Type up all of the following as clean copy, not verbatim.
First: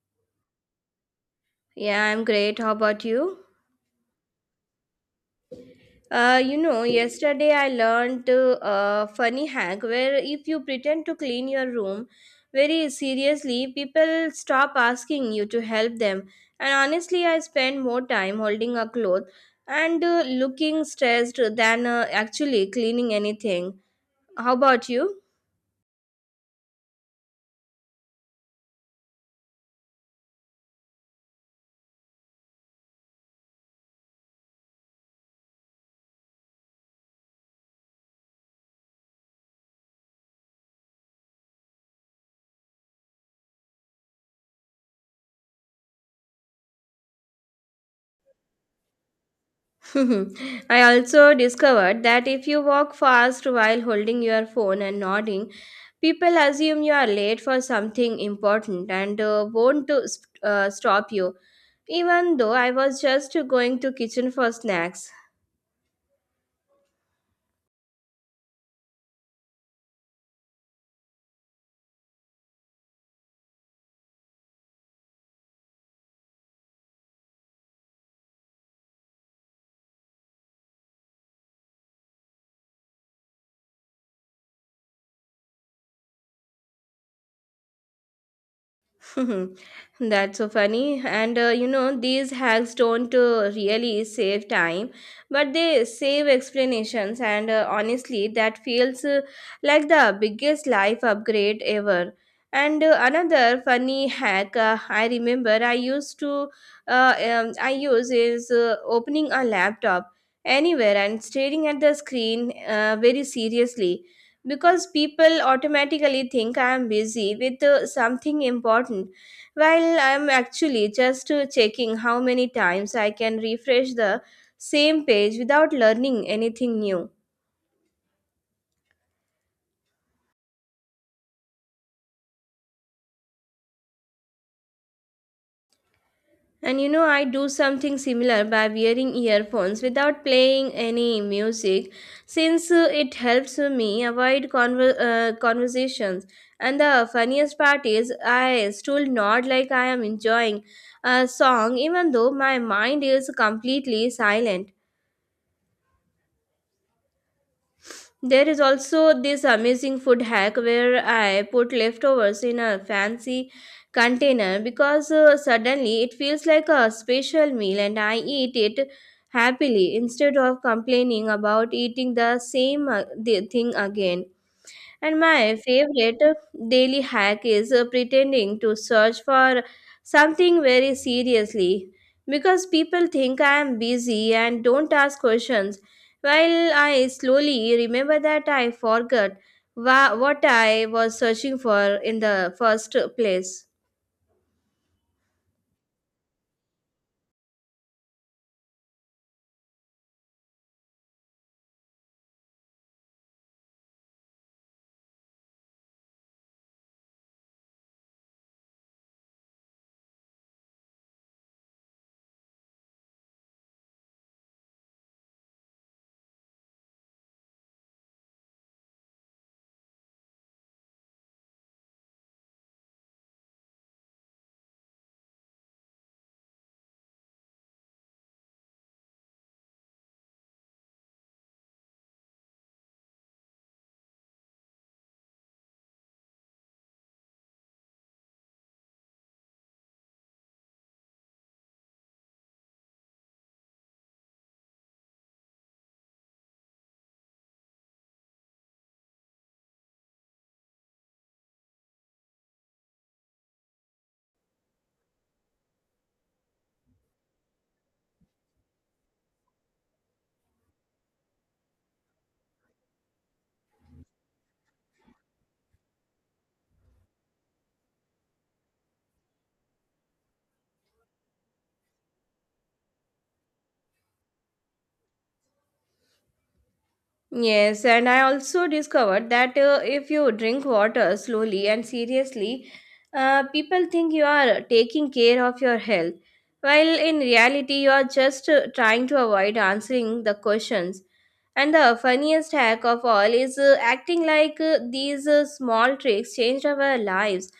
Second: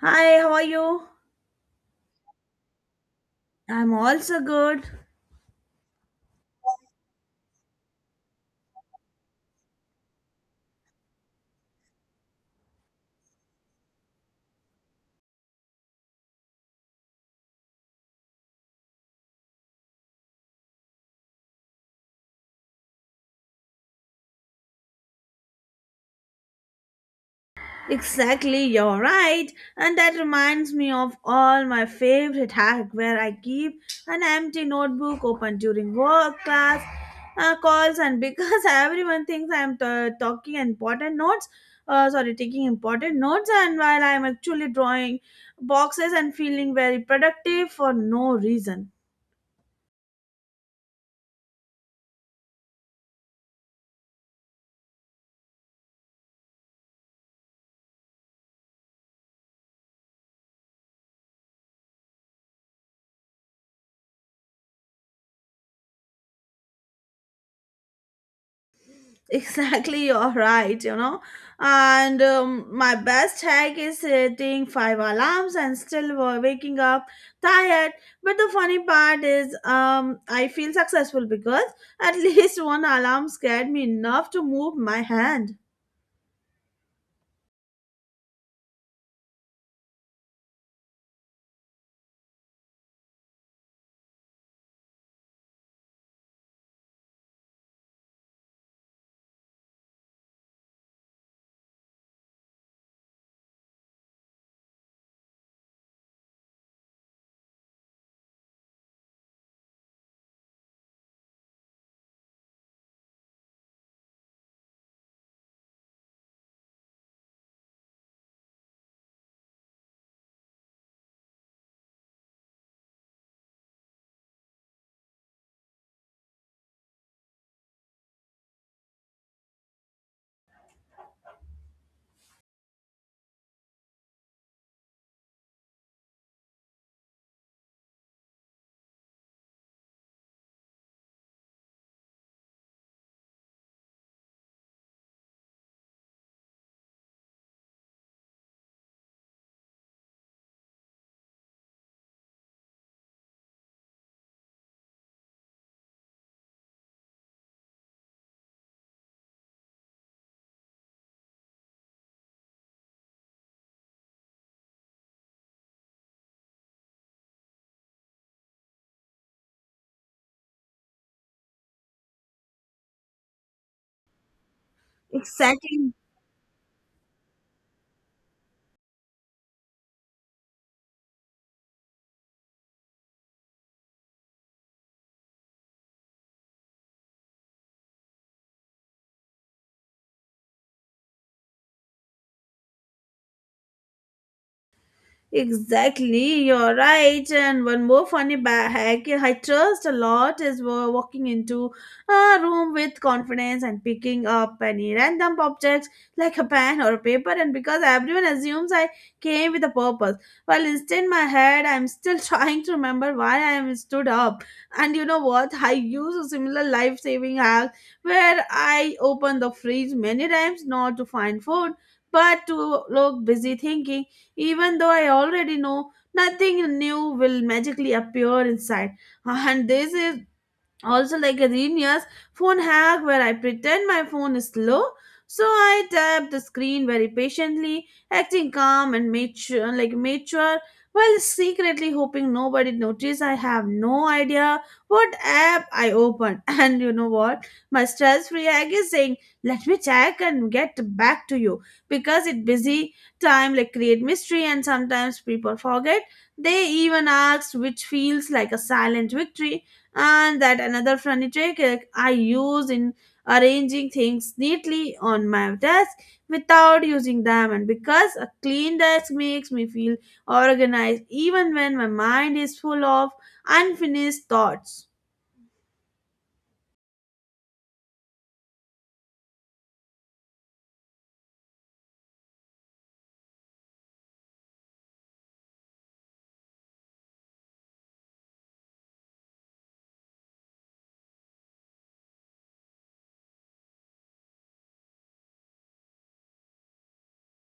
Hi, how are you? Yeah, I'm great. How about you? I'm also good. Yesterday I learned a funny hack where if you pretend to clean your room very seriously, people stop asking you to help them. And honestly, I spend more time holding a cloth and looking stressed than actually cleaning anything. How about you? Exactly, you're right. And that reminds me of all my favorite hack where I keep an empty notebook open during work, class, calls, and because everyone thinks I'm talking important notes, sorry, taking important notes, and while I'm actually drawing boxes and feeling very productive for no reason. I also discovered that if you walk fast while holding your phone and nodding, people assume you are late for something important and won't stop you, even though I was just going to kitchen for snacks. Exactly, you're right, And my best hack is setting five alarms and still waking up tired. But the funny part is, I feel successful because at least one alarm scared me enough to move my hand. Hmm. That's so funny. And these hacks don't really save time, but they save explanations. And honestly, that feels like the biggest life upgrade ever. And another funny hack I remember I used to I use is opening a laptop anywhere and staring at the screen very seriously because people automatically think I am busy with something important. Well, I'm actually just checking how many times I can refresh the same page without learning anything new. And you know, I do something similar by wearing earphones without playing any music since it helps me avoid conversations. And the funniest part is, I still nod like I am enjoying a song even though my mind is completely silent. There is also this amazing food hack where I put leftovers in a fancy container because suddenly it feels like a special meal and I eat it happily instead of complaining about eating the thing again. And my Exactly. favorite daily hack is pretending to search for something very seriously because people think I am busy and don't ask questions. While I slowly remember that I forgot what I was searching for in the first place. Exactly, you're right. And one more funny hack I trust a lot is walking into a room with confidence and picking up any random objects like a pen or a paper. And because everyone assumes I came with a purpose, while instead my head, I'm still trying to remember why I am stood up. And you know what? I use a similar life-saving hack where I open the fridge many times not to find food, but to look busy thinking even though I already know nothing new will magically appear inside. And this is also like a genius phone hack where I pretend my phone is slow. So I tap the screen very patiently, acting calm and mature, like mature, while secretly hoping nobody notice. I have no idea what app I open, and you know what? My stress-free egg is saying, "Let me check and get back to you," because it busy time like create mystery, and sometimes people forget. They even asked, which feels like a silent victory and that another furniture trick I use in arranging things neatly on my desk without using them and because a clean desk makes me feel organized even when my mind is full of unfinished thoughts. Yes, and I also discovered that if you drink water slowly and seriously, people think you are taking care of your health, while in reality, you are just trying to avoid answering the questions. And the funniest hack of all is acting like these small tricks changed our lives.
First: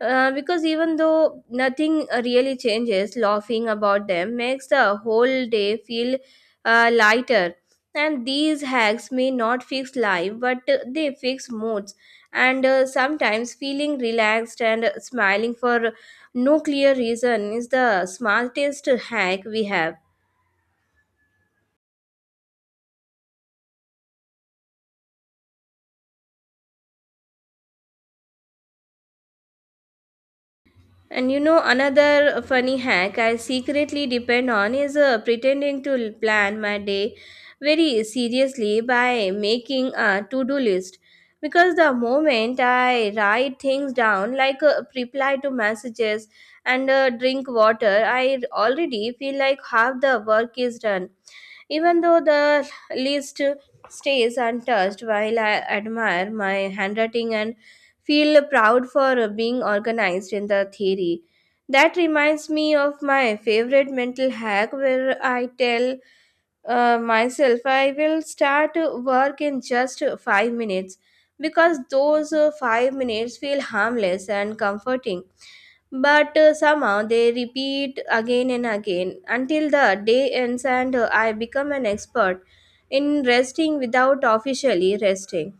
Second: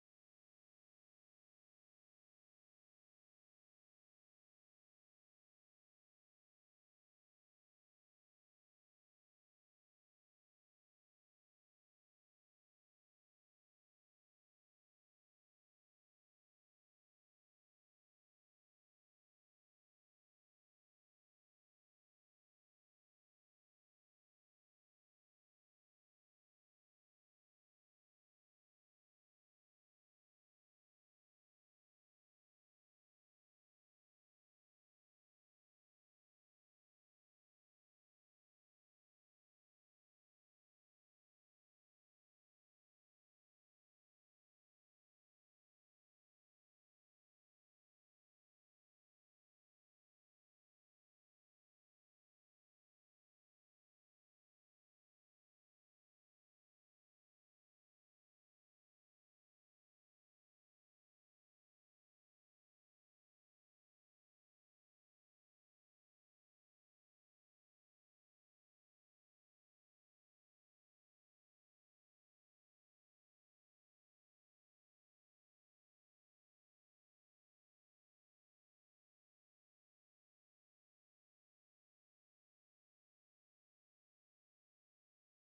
Because even though nothing really changes, laughing about them makes the whole day feel lighter, and these hacks may not fix life but they fix moods, and sometimes feeling relaxed and smiling for no clear reason is the smartest hack we have. And you know, another funny hack I secretly depend on is pretending to plan my day very seriously by making a to do list. Because the moment I write things down, like reply to messages and drink water, I already feel like half the work is done. Even though the list stays untouched, while I admire my handwriting and feel proud for being organized in the theory, that reminds me of my favorite mental hack where I tell myself I will start work in just 5 minutes because those 5 minutes feel harmless and comforting, but somehow they repeat again and again until the day ends and I become an expert in resting without officially resting.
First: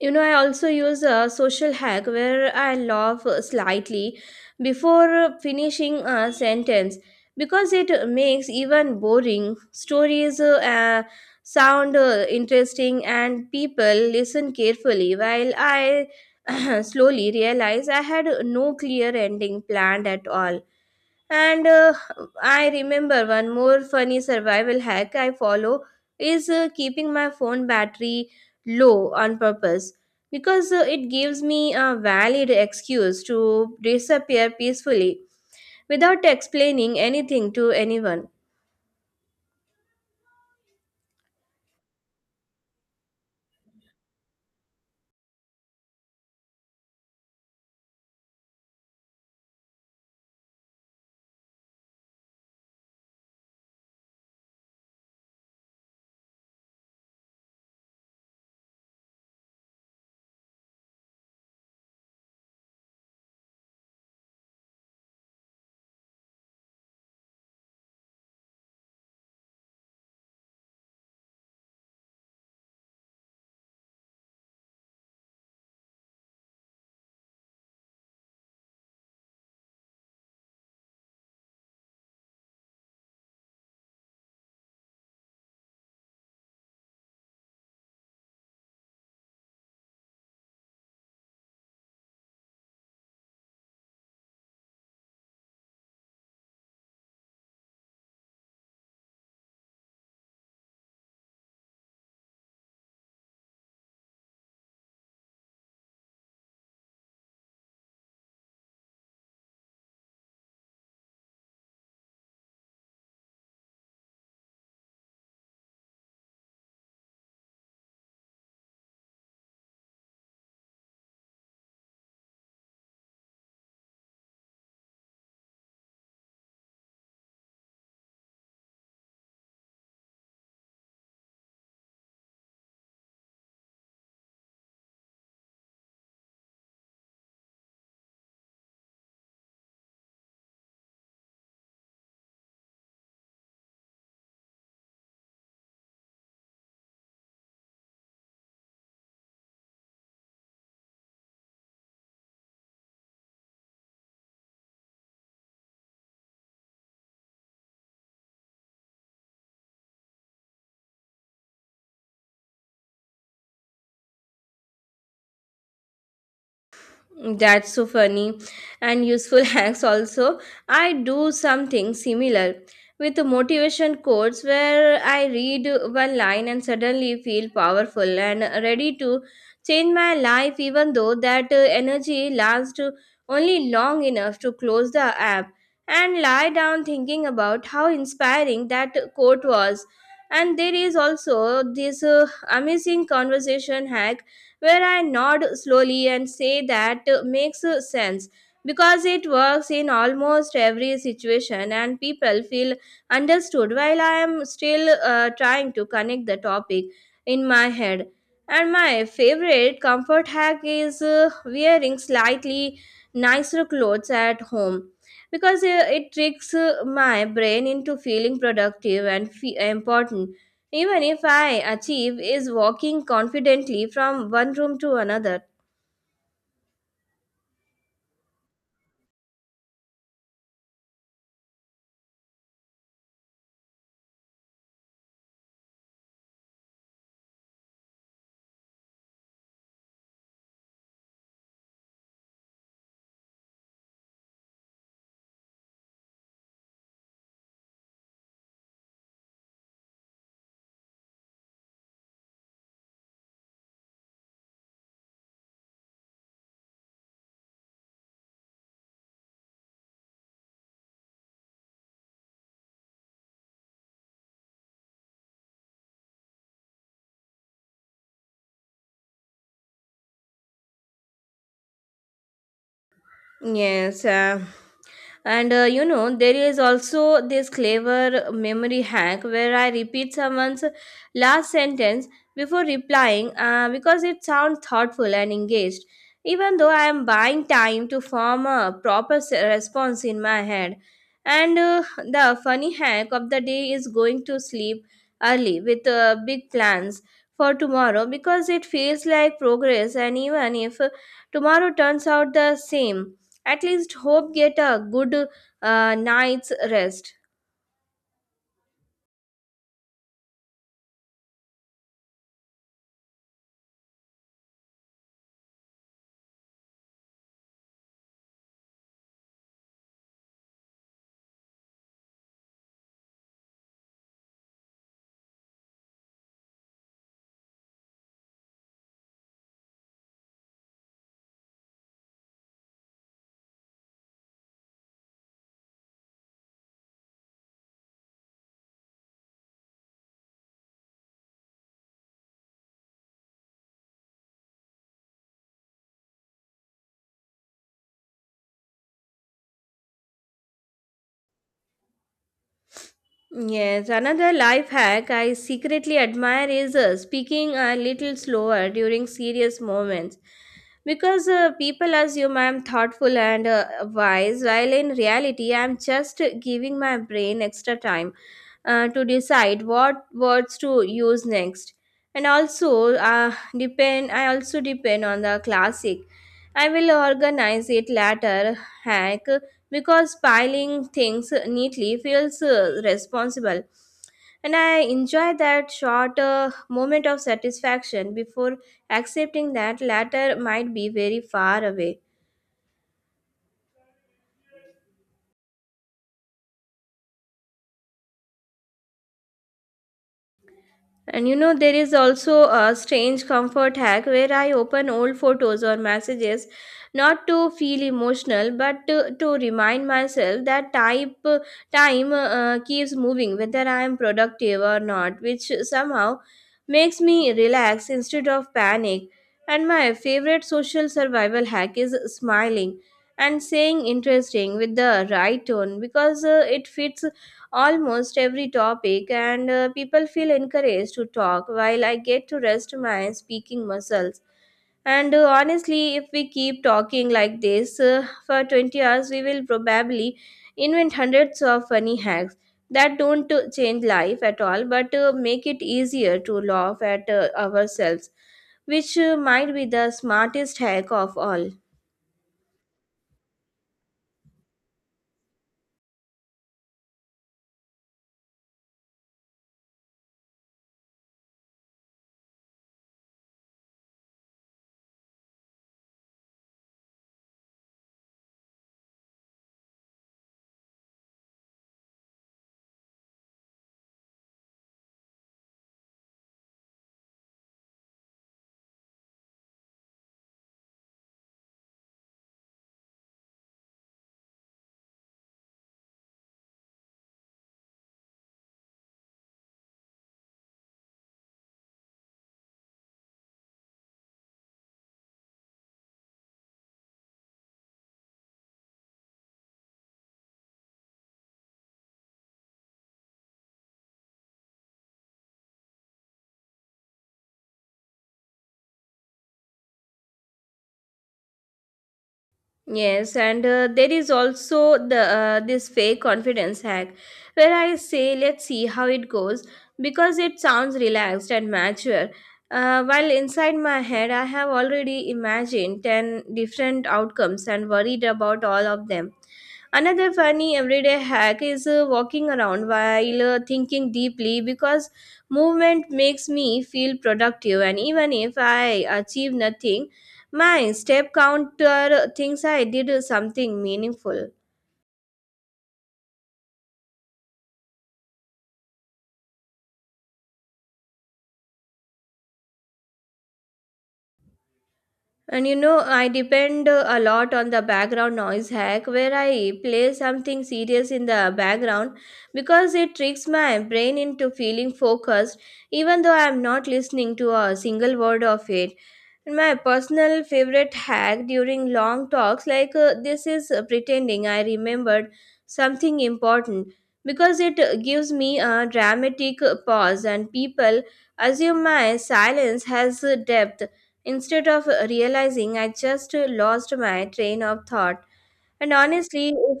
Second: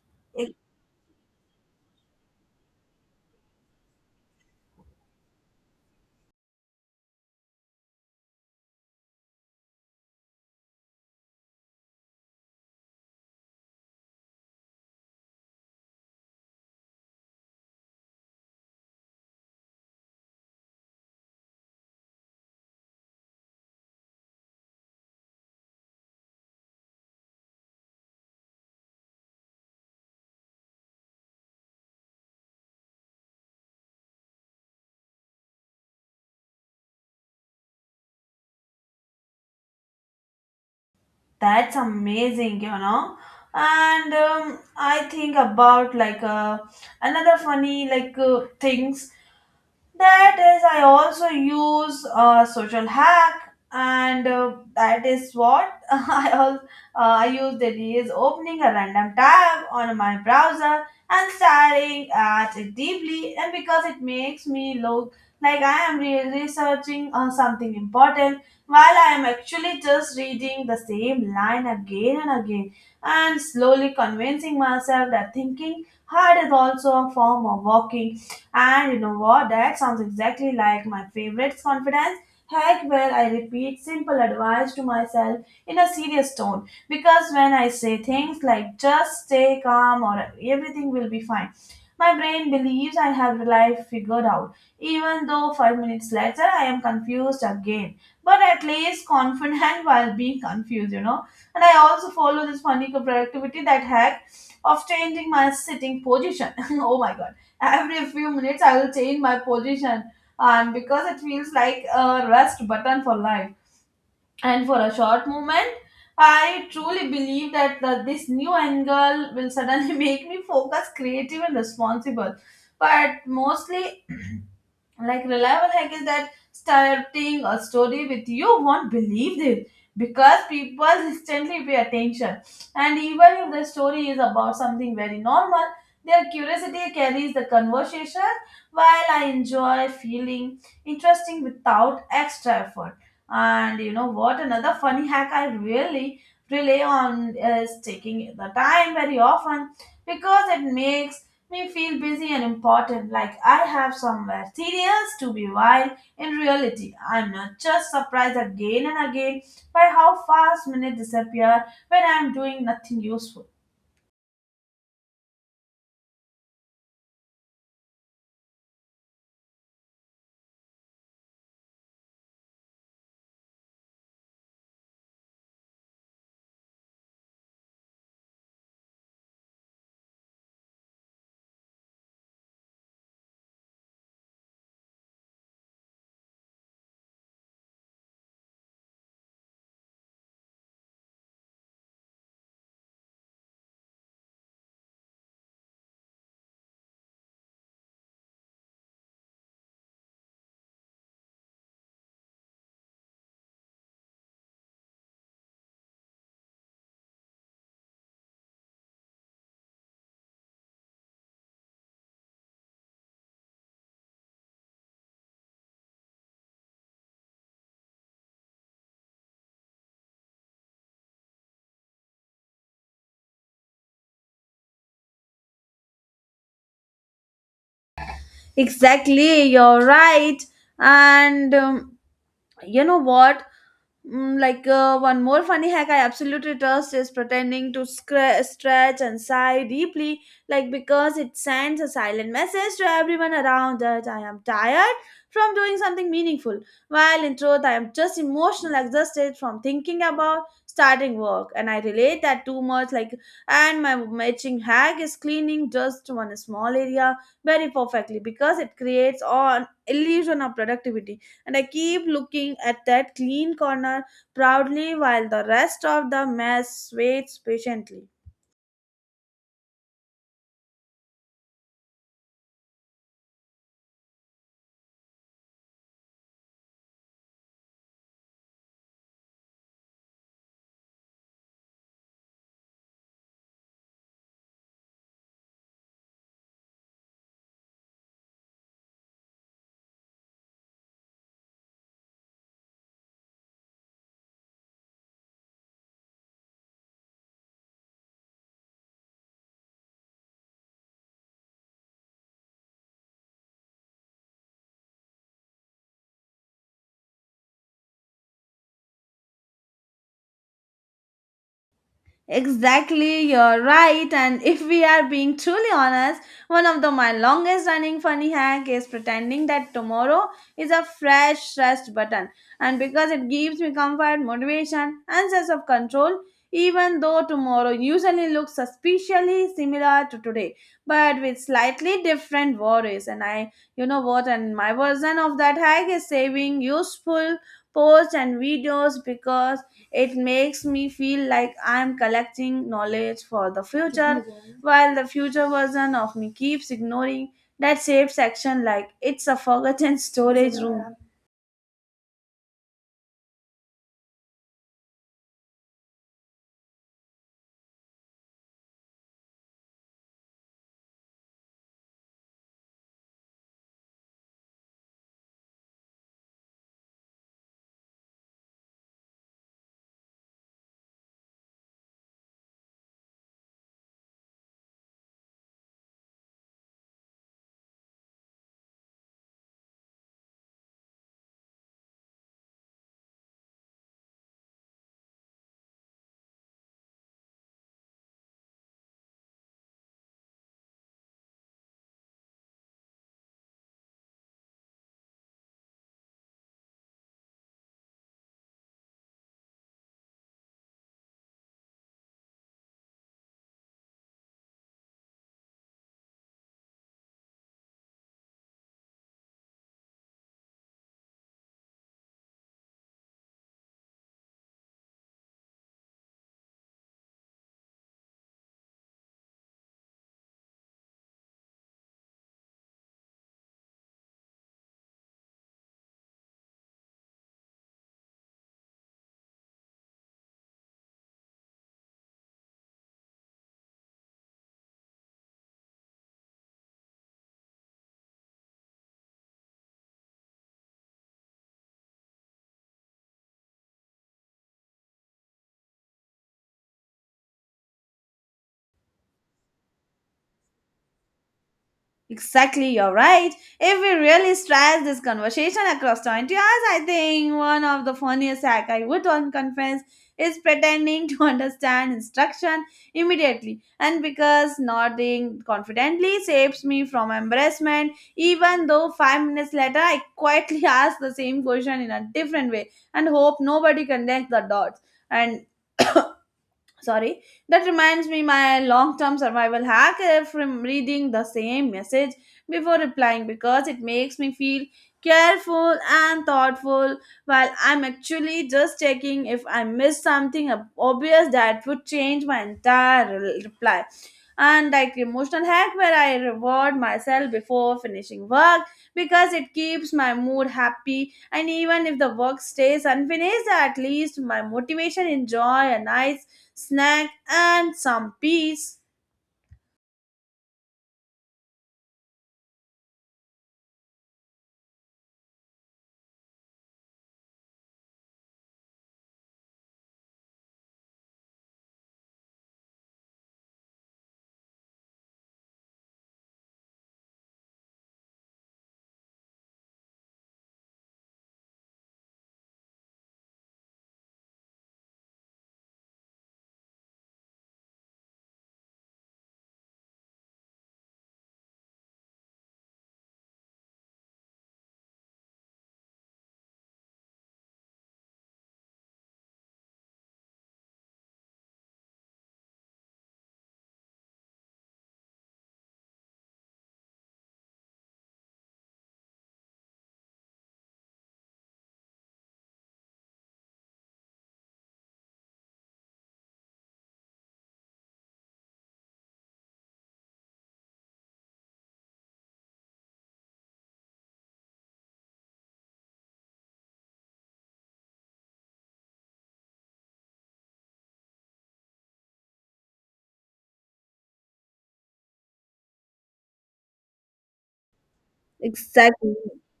You know, I It- also use a social hack where I laugh slightly before finishing a sentence because it makes even boring stories sound interesting and people listen carefully while I slowly realize I had no clear ending planned at all. And I remember one more funny survival hack I follow is keeping my phone battery low on purpose because it gives me a valid excuse to disappear peacefully without explaining anything to anyone. That's amazing, you know. And I think about like another funny like things. That is, I also use a social hack, and that is what I also I use. That is opening a random tab on my browser and staring at it deeply, and because it makes me look like I am researching something important, while I am actually just reading the same line again and again, and slowly convincing myself that thinking hard is also a form of walking. And you know what? That sounds exactly like my favorite confidence hack where I repeat simple advice to myself in a serious tone. Because when I say things like just stay calm or everything will be fine, my brain believes I have life figured out. Even though 5 minutes later I am confused again. But at least confident while being confused, you know. And I also follow this funny productivity that hack of changing my sitting position. Oh my god. Every few minutes, I will change my position, and because it feels like a rest button for life. And for a short moment, I truly believe that the, this new angle will suddenly make me focus creative and responsible. But mostly like reliable hack is that starting a story with you won't believe this because people instantly pay attention, and even if the story is about something very normal, their curiosity carries the conversation while I enjoy feeling interesting without extra effort. And you know what? Another funny hack I really rely on is taking the time very often because it makes me feel busy and important, like I have somewhere serious to be while in reality I'm not just surprised again and again by how fast minutes disappear when I'm doing nothing useful. That's so funny and useful hacks also. I do something similar with the motivation quotes where I read one line and suddenly feel powerful and ready to change my life even though that energy lasts only long enough to close the app and lie down thinking about how inspiring that quote was. And there is also this amazing conversation hack where I nod slowly and say that makes sense because it works in almost every situation and people feel understood while I am still trying to connect the topic in my head. And my favorite comfort hack is wearing slightly nicer clothes at home because it tricks my brain into feeling productive and important even if I achieve is walking confidently from one room to another. Exactly, you're right. And you know what? Like one more funny hack I absolutely trust is pretending to stretch and sigh deeply, like because it sends a silent message to everyone around that I am tired from doing something meaningful, while in truth I am just emotional exhausted from thinking about starting work, and I relate that too much. Like, and my matching hack is cleaning just one small area very perfectly because it creates an illusion of productivity and I keep looking at that clean corner proudly while the rest of the mess waits patiently. Yes, and you know, there is also this clever memory hack where I repeat someone's last sentence before replying because it sounds thoughtful and engaged, even though I am buying time to form a proper response in my head. And the funny hack of the day is going to sleep early with big plans for tomorrow because it feels like progress, and even if tomorrow turns out the same, at least hope get a good night's rest. Exactly, you're right. And if we are being truly honest, one of the my longest running funny hack is pretending that tomorrow is a fresh rest button. And because it gives me comfort, motivation, and sense of control, even though tomorrow usually looks suspiciously similar to today, but with slightly different worries. And I, you know what, and my version of that hack is saving useful posts and videos because it makes me feel like I'm collecting knowledge for the future, while the future version of me keeps ignoring that safe section like it's a forgotten storage room. Yes, another life hack I secretly admire is speaking a little slower during serious moments. Because people assume I am thoughtful and wise, while in reality, I am just giving my brain extra time to decide what words to use next, and also depend on the classic I will organize it later hack because piling things neatly feels responsible and I enjoy that short moment of satisfaction before accepting that later might be very far away. And you know, there is also a strange comfort hack where I open old photos or messages not to feel emotional but to remind myself that time keeps moving whether I am productive or not, which somehow makes me relax instead of panic. And my favorite social survival hack is smiling and saying interesting with the right tone because it fits almost every topic, and people feel encouraged to talk while I get to rest my speaking muscles. And honestly, if we keep talking like this for 20 hours, we will probably invent hundreds of funny hacks that don't change life at all but make it easier to laugh at ourselves, which might be the smartest hack of all. Exactly, you're right. If we really stress this conversation across 20 hours, I think one of the funniest hack I would on conference is pretending to understand instruction immediately. And because nodding confidently saves me from embarrassment, even though 5 minutes later I quietly ask the same question in a different way and hope nobody connects the dots. And sorry, that reminds me my long term survival hack from reading the same message before replying because it makes me feel careful and thoughtful while I'm actually just checking if I missed something obvious that would change my entire reply. And like emotional hack where I reward myself before finishing work because it keeps my mood happy, and even if the work stays unfinished, at least my motivation enjoy a nice snack, and some peas. Yes, and there is also the this fake confidence hack where I say let's see how it goes because it sounds relaxed and mature. While inside my head, I have already imagined 10 different outcomes and worried about all of them. Another funny everyday hack is walking around while thinking deeply because movement makes me feel productive, and even if I achieve nothing, my step counter thinks I did something meaningful. And you know, I depend a lot on the background noise hack where I play something serious in the background because it tricks my brain into feeling focused even though I am not listening to a single word of it. My personal favorite hack during long talks like this is pretending I remembered something important because it gives me a dramatic pause and people assume my silence has depth instead of realizing I just lost my train of thought. And Exactly. honestly, if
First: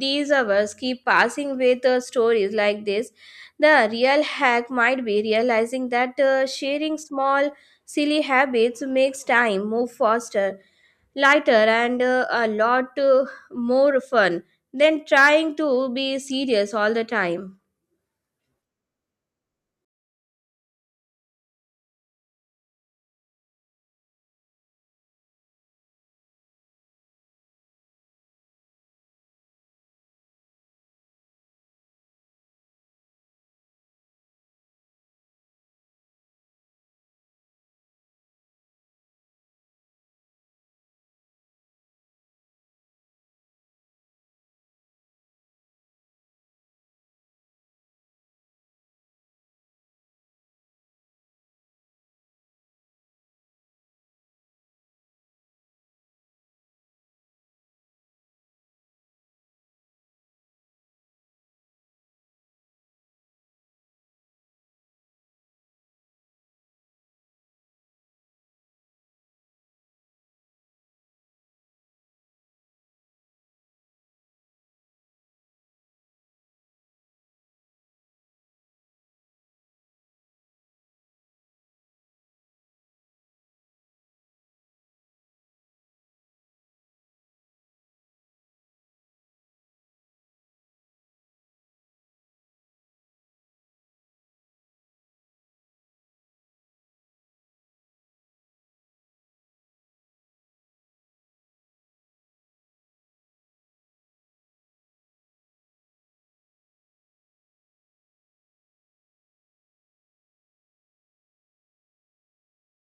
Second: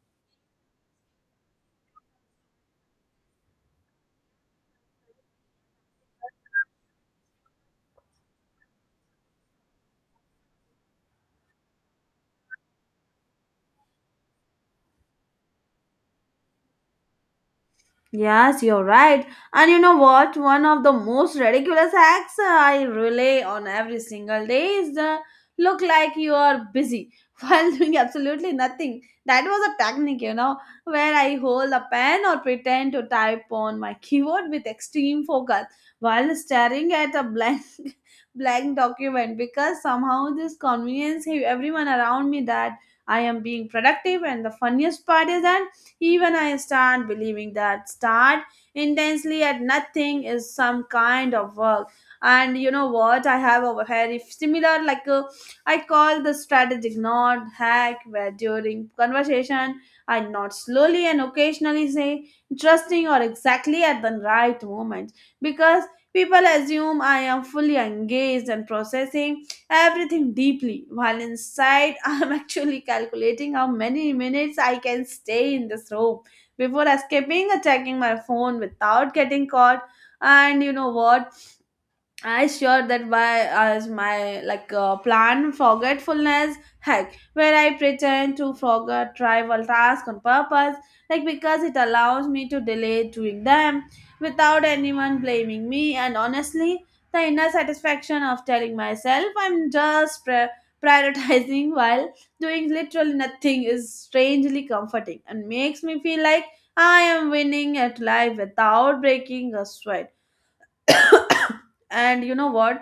these hours keep passing with stories like this, the real hack might be realizing that sharing small, silly habits makes time move faster, lighter, and a lot more fun than trying to be serious all the time. Yes, you're right. And you know what? One of the most ridiculous acts I relay on every single day is the look like you are busy while doing absolutely nothing. That was a technique, you know, where I hold a pen or pretend to type on my keyboard with extreme focus while staring at a blank blank document because somehow this convenience gave everyone around me that I am being productive, and the funniest part is that even I start believing that start intensely at nothing is some kind of work. And you know what? I have a very similar, like I call the strategic nod hack, where during conversation I nod slowly and occasionally say interesting or exactly at the right moment because people assume I am fully engaged and processing everything deeply while inside I'm actually calculating how many minutes I can stay in this room before escaping or checking my phone without getting caught. And you know what? I sure that by as my like plan forgetfulness hack where I pretend to forget trivial tasks on purpose, like because it allows me to delay doing them without anyone blaming me, and honestly, the inner satisfaction of telling myself I'm just prioritizing while doing literally nothing is strangely comforting and makes me feel like I am winning at life without breaking a sweat. And you know what?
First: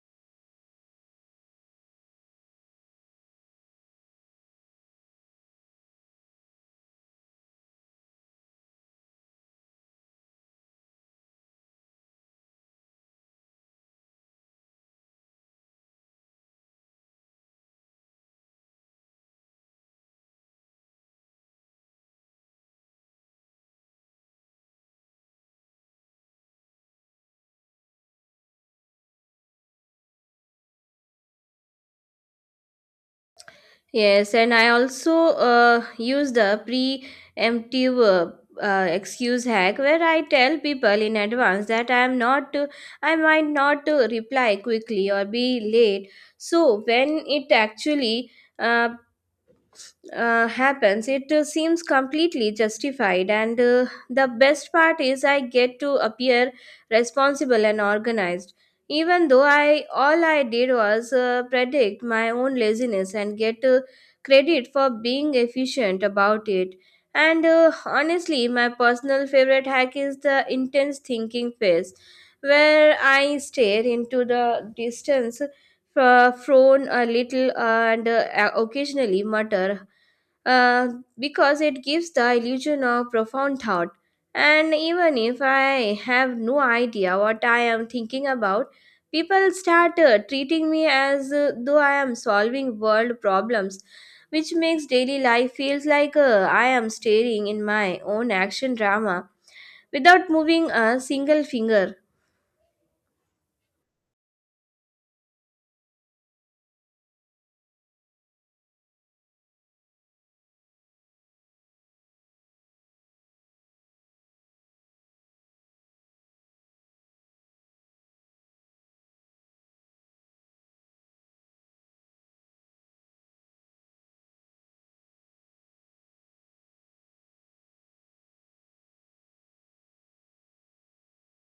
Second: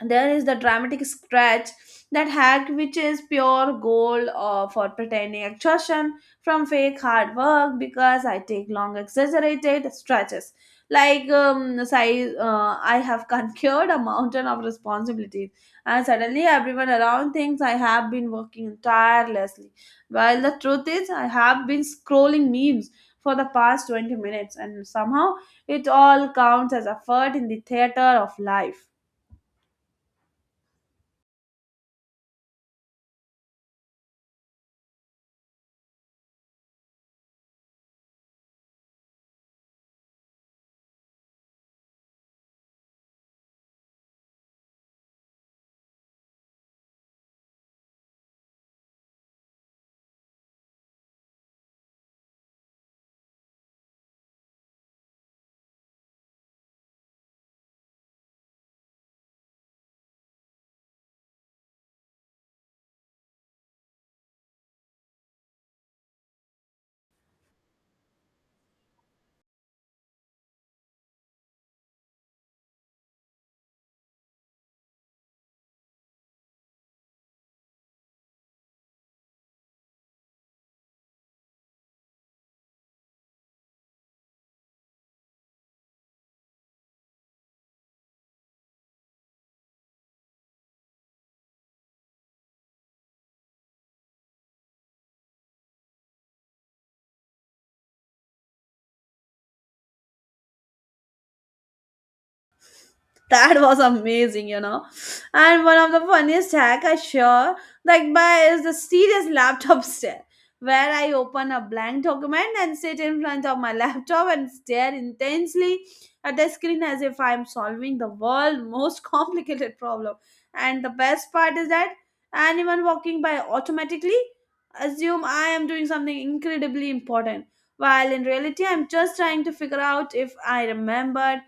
There is the dramatic stretch, that hack which is pure gold for pretending exhaustion from fake hard work because I take long exaggerated stretches like size, I have conquered a mountain of responsibilities and suddenly everyone around thinks I have been working tirelessly, while the truth is I have been scrolling memes for the past 20 minutes and somehow it all counts as effort in the theater of life. Yes, and I also use the preemptive excuse hack where I tell people in advance that I might not reply quickly or be late. So when it actually uh, happens, it seems completely justified. And the best part is, I get to appear responsible and organized, even though I all I did was predict my own laziness and get credit for being efficient about it. And honestly, my personal favorite hack is the intense thinking phase, where I stare into the distance, frown a little, and occasionally mutter, uh, because it gives the illusion of profound thought. And even if I have no idea what I am thinking about, people start treating me as though I am solving world problems, which makes daily life feels like I am staring in my own action drama without moving a single finger. That was amazing, you know. And one of the funniest hack I sure like by is the serious laptop stare, where I open a blank document and sit in front of my laptop and stare intensely at the screen as if I'm solving the world's most complicated problem. And the best part is that anyone walking by automatically assume I am doing something incredibly important. While in reality, I'm just trying to figure out if I remembered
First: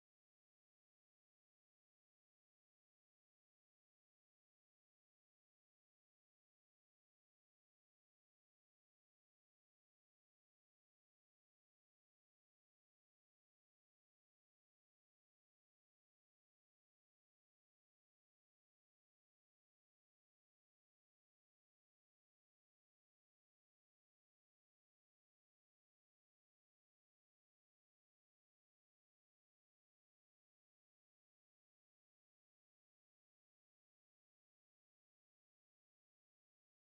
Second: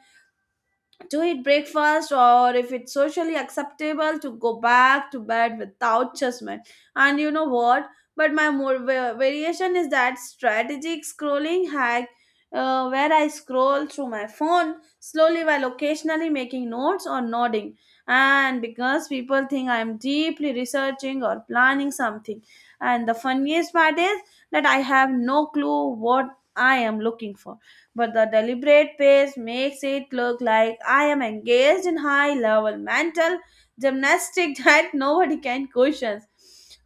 to eat breakfast or if it's socially acceptable to go back to bed without judgment. And you know what? But my more variation is that strategic scrolling hack, where I scroll through my phone slowly while occasionally making notes or nodding, and because people think I'm deeply researching or planning something, and the funniest part is that I have no clue what I am looking for, but the deliberate pace makes it look like I am engaged in high level mental gymnastics that nobody can question.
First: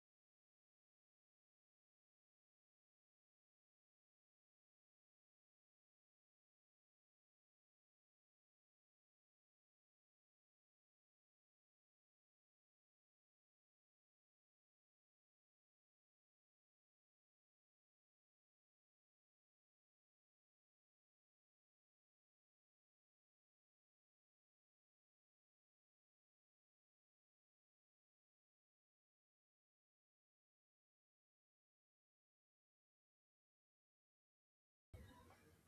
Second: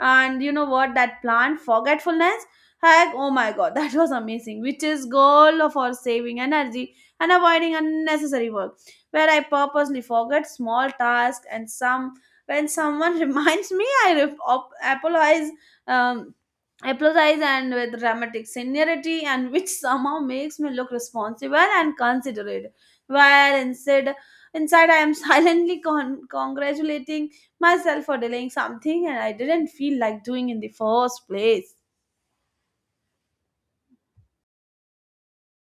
And you know what? That plant forgetfulness. Heck, oh my god, that was amazing. Which is goal for saving energy and avoiding unnecessary work. Where I purposely forget small tasks and some when someone reminds me, I apologize. Um, empathize and with dramatic seniority and which somehow makes me look responsible and considerate while instead inside I am silently congratulating myself for delaying something and I didn't feel like doing in the first place.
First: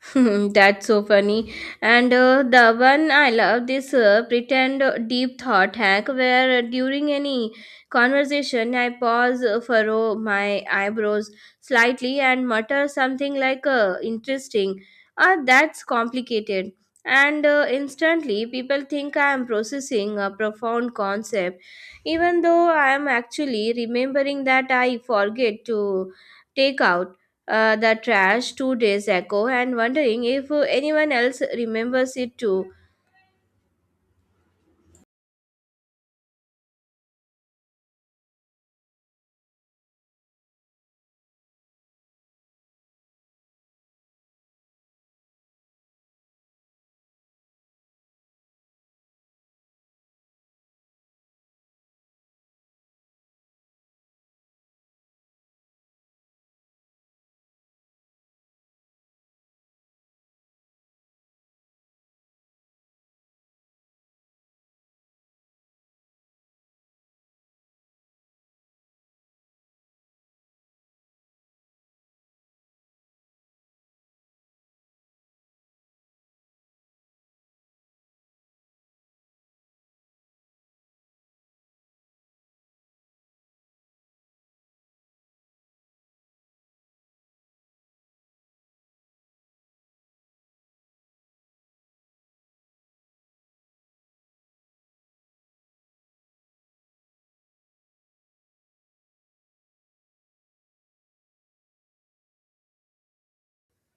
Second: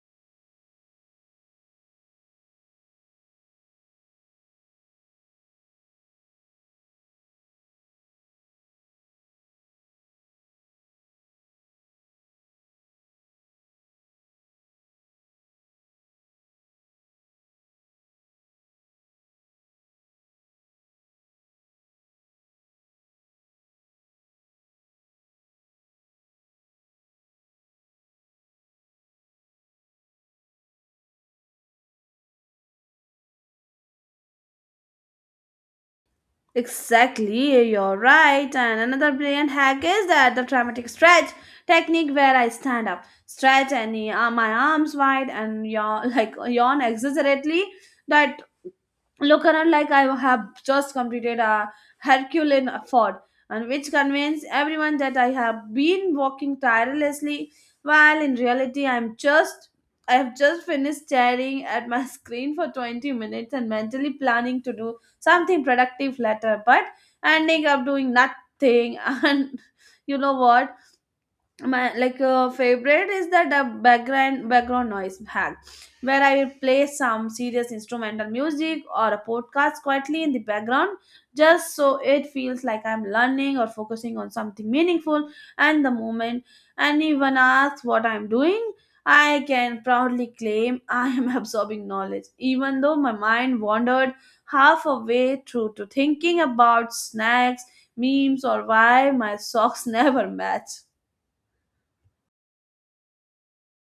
That's so funny. And the one I love this pretend deep thought hack where during any conversation I pause, furrow my eyebrows slightly, and mutter something like interesting. Ah, that's complicated. And instantly, people think I am processing a profound concept, even though I am actually remembering that I forget to take out the trash 2 days ago and wondering if anyone else remembers it too. Exactly, you're right. And another brilliant hack is that the dramatic stretch technique where I stand up, stretch and my arms wide and yawn, like yawn exaggeratedly that look around like I have just completed a Herculean effort, and which convinced everyone that I have been working tirelessly, while in reality I have just finished staring at my screen for 20 minutes and mentally planning to do something productive later, but ending up doing nothing. And you know what? My like favorite is that the background noise hack where I will play some serious instrumental music or a podcast quietly in the background just so it feels like I'm learning or focusing on something meaningful. And the moment anyone asks what I'm doing, I can proudly claim I am absorbing knowledge even though my mind wandered half a way through to thinking about snacks, memes, or why my socks never match.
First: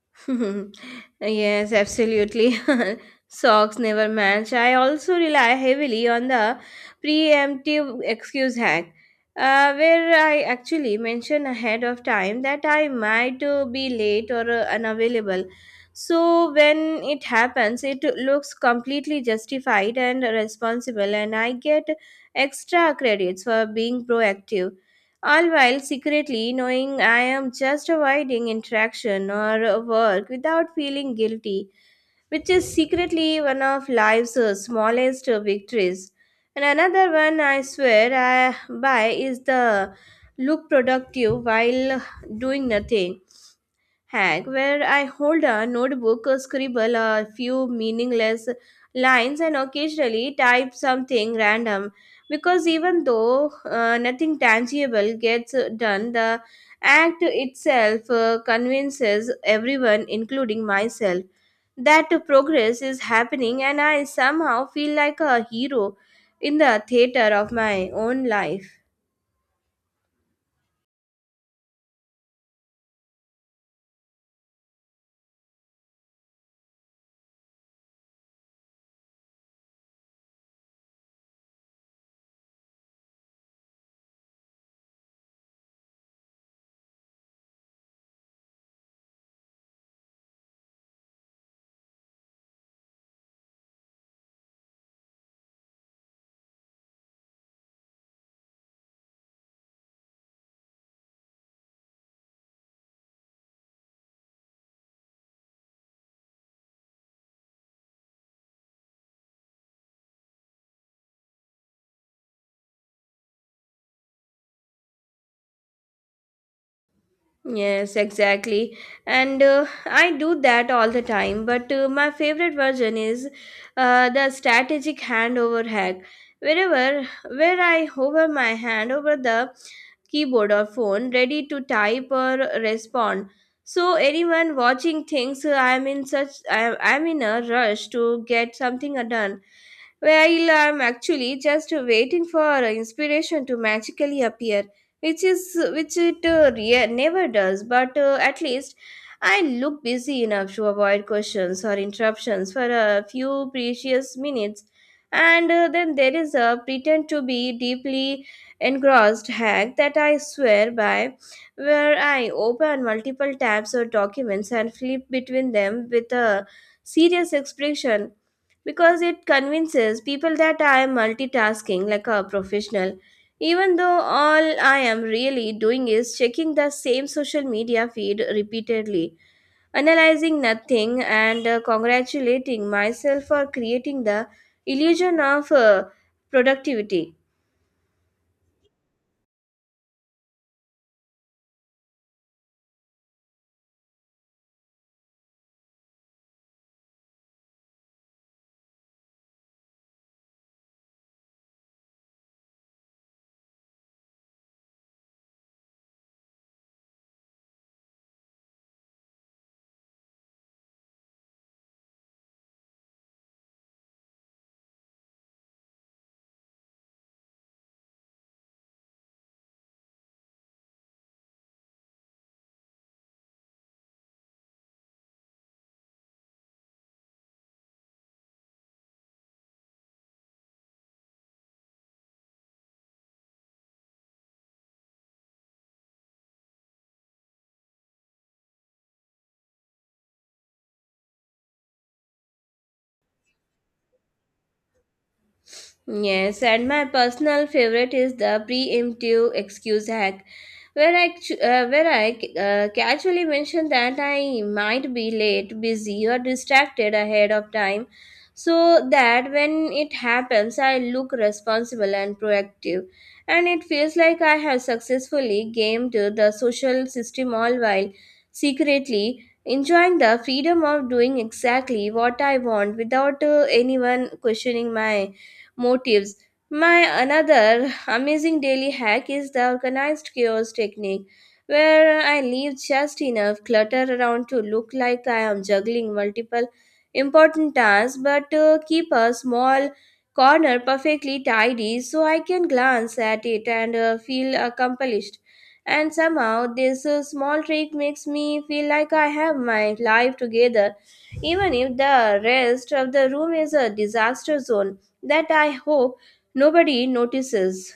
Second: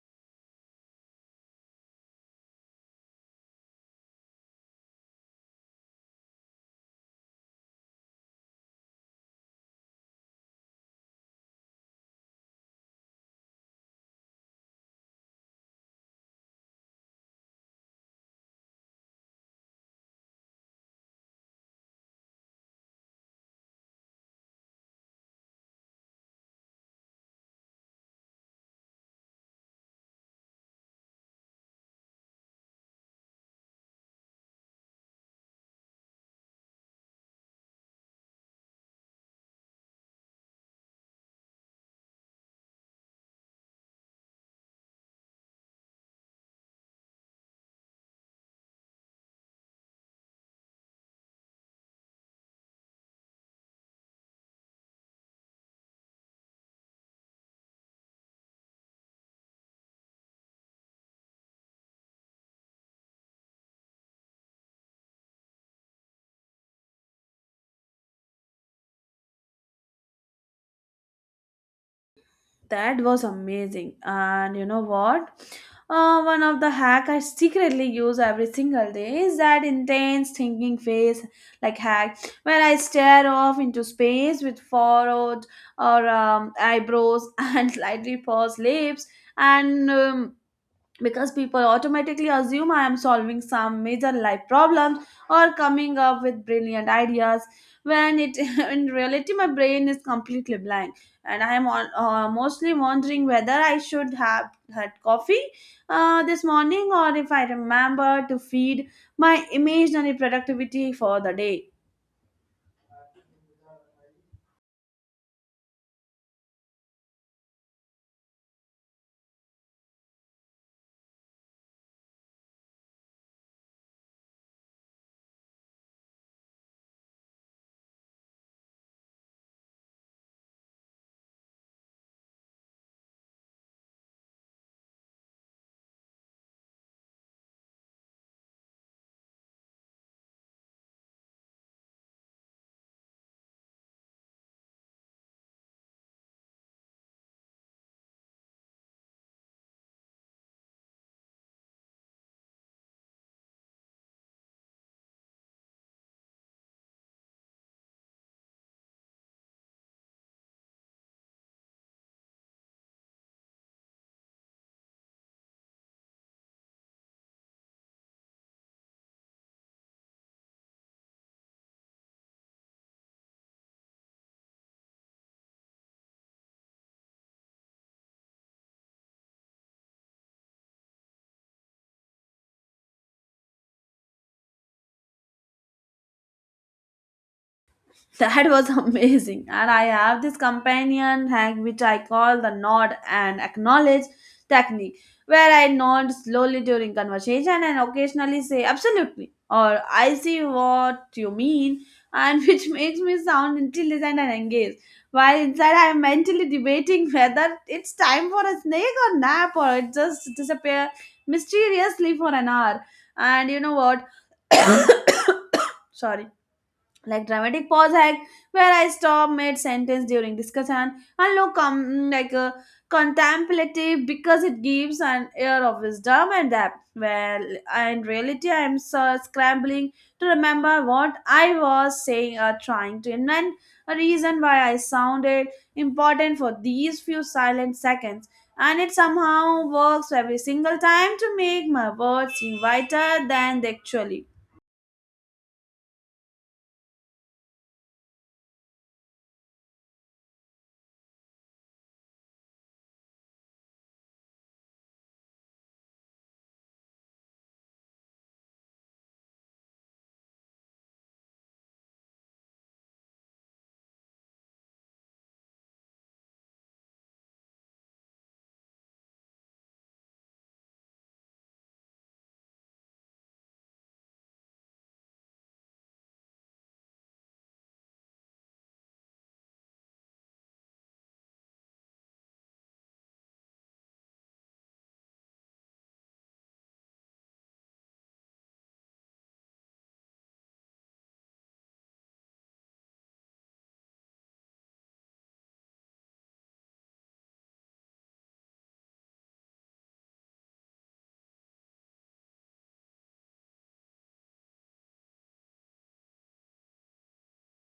Yes, absolutely. Socks never match. I also rely heavily on the preemptive excuse hack. Where I actually mention ahead of time that I might be late or unavailable. So, when it happens, it looks completely justified and responsible, and I get extra credits for being proactive all while secretly knowing I am just avoiding interaction or work without feeling guilty, which is secretly one of life's smallest victories. And another one I swear I by is the look productive while doing nothing hack where I hold a notebook, scribble a few meaningless lines, and occasionally type something random. Because even though nothing tangible gets done, the act itself convinces everyone, including myself, that progress is happening, and I somehow feel like a hero in the theater of my own life. That was amazing. And you know what? One of the hack I secretly use every single day is that intense thinking phase like hack where I stare off into space with furrowed or eyebrows and slightly pursed lips and because people automatically assume I am solving some major life problems or coming up with brilliant ideas when it in reality my brain is completely blank and I am on, mostly wondering whether I should have had coffee this morning or if I remember to feed my imaginary productivity for the day. Yes, exactly. And I do that all the time. But my favorite version is the strategic handover hack. Wherever where I hover my hand over the keyboard or phone, ready to type or respond. So anyone watching thinks I am in such I am I'm in a rush to get something done. Well, I'm actually just waiting for inspiration to magically appear, which is which it never does. But at least I look busy enough to avoid questions or interruptions for a few precious minutes. And then there is a pretend to be deeply engrossed hack that I swear by, where I open multiple tabs or documents and flip between them with a serious expression because it convinces people that I am multitasking like a professional, even though all I am really doing is checking the same social media feed repeatedly, analyzing nothing, and congratulating myself for creating the illusion of productivity. That was amazing. And I have this companion hack which I call the nod and acknowledge technique, where I nod slowly during conversation and occasionally say absolutely or I see what you mean, and which makes me sound intelligent and engaged. While inside, I am mentally debating whether it's time for a snake or nap or it just disappear mysteriously for an hour. And you know what? Sorry, like dramatic pause hack where I stop mid sentence during discussion and look like a contemplative because it gives an air of wisdom and depth. Well, in reality, I'm so scrambling to remember what I was saying or trying to invent a reason why I sounded important for these few silent seconds. And it somehow works every single time to make my words seem wider than they actually. Yes, and my personal favorite is the preemptive excuse hack, where I casually mention that I might be late, busy, or distracted ahead of time, so that when it happens, I look responsible and proactive, and it feels like I have successfully gamed the social system all while secretly enjoying the freedom of doing exactly what I want without anyone questioning my motives. My another amazing daily hack is the organized chaos technique, where I leave just enough clutter around to look like I am juggling multiple important tasks, but keep a small corner perfectly tidy so I can glance at it and feel accomplished. And somehow, this small trick makes me feel like I have my life together, even if the rest of the room is a disaster zone that I hope nobody notices.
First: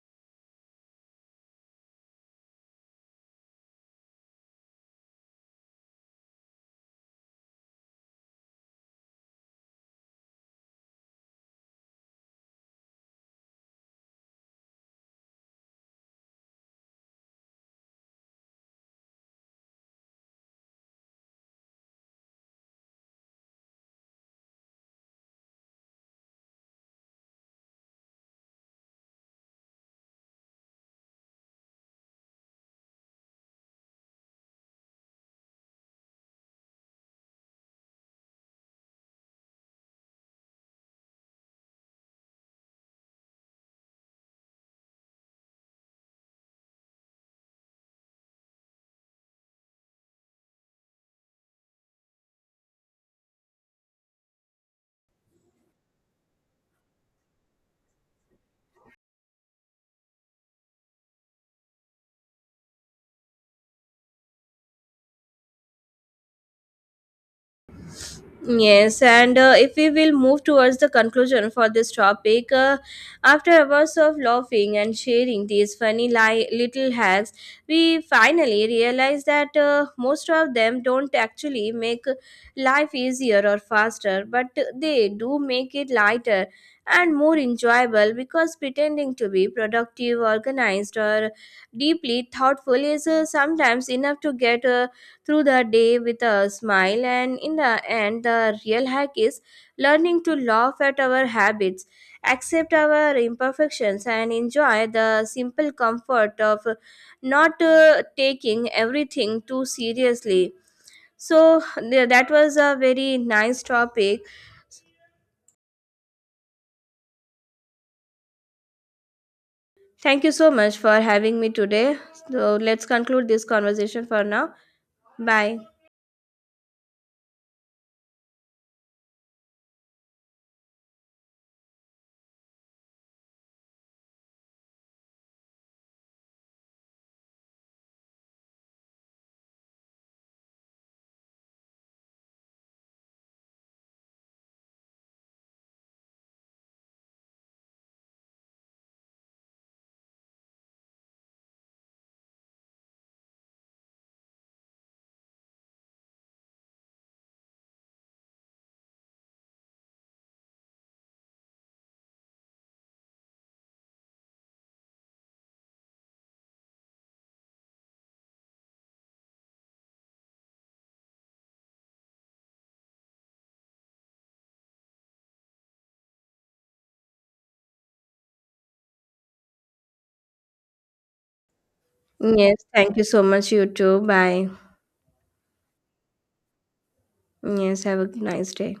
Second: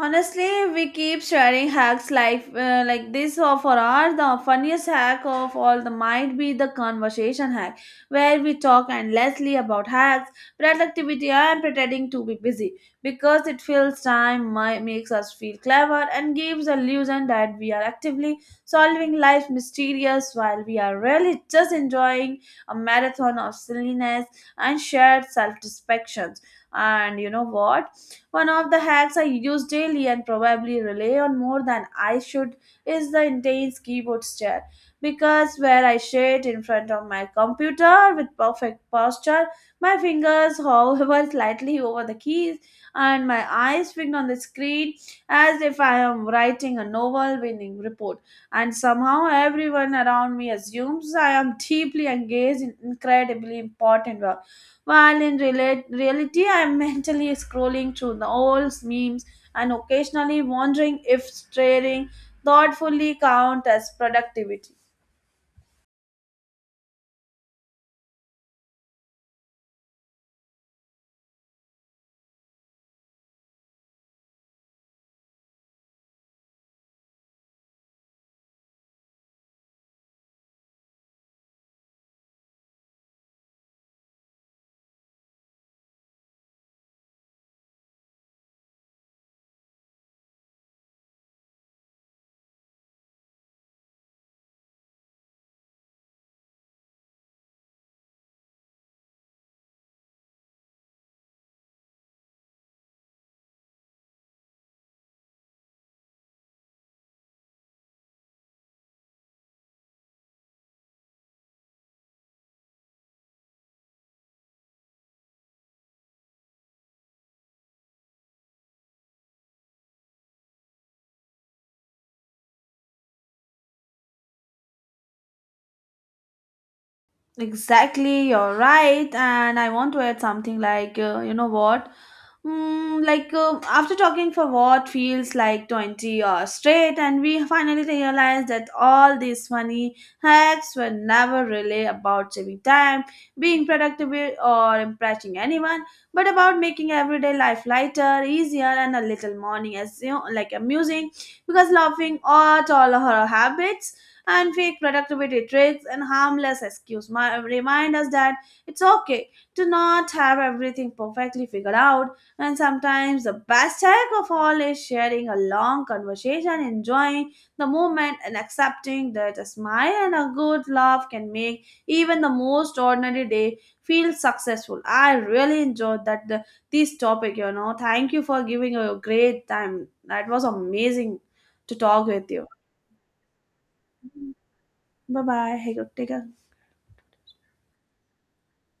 Honestly, we keep sharing hacks like this or for our the funniest hack of all the might be the conversation hack where we talk endlessly about hacks, productivity and pretending to be busy because it fills time, makes us feel clever and gives the illusion that we are actively solving life's mysterious while we are really just enjoying a marathon of silliness and shared self-distractions. And you know what? One of the hacks I use daily and probably rely on more than I should is the intense keyboard stare because where I sit in front of my computer with perfect posture, my fingers however slightly over the keys and my eyes fixed on the screen as if I am writing a novel winning report and somehow everyone around me assumes I am deeply engaged in incredibly important work while in reality, I'm mentally scrolling through the old memes and occasionally wondering if staring thoughtfully count as productivity. Yes, and if we will move towards the conclusion for this topic, after hours of laughing and sharing these funny little hacks, we finally realize that most of them don't actually make life easier or faster, but they do make it lighter and more enjoyable because pretending to be productive, organized, or deeply thoughtful is sometimes enough to get through the day with a smile. And in the end, the real hack is learning to laugh at our habits, accept our imperfections, and enjoy the simple comfort of not taking everything too seriously. So, that was a very nice topic. Thank you so much for having me today. So, let's conclude this conversation for now. Bye. Exactly, you're right. And I want to add something like, you know what? Like after talking for what feels like 20 hours straight and we finally realized that all these funny hacks were never really about saving time, being productive, or impressing anyone but about making everyday life lighter, easier and a little morning as you know, like amusing because laughing at all her habits and fake productivity tricks and harmless excuse my, remind us that it's okay to not have everything perfectly figured out and sometimes the best hack of all is sharing a long conversation, enjoying the moment, and accepting that a smile and a good laugh can make even the most ordinary day feel successful. I really enjoyed that the, this topic. You know, thank you for giving a great time. That was amazing to talk with you. Yes, thank you so much, you too. Bye. Bye bye. Hey, take care. Yes, have a nice day.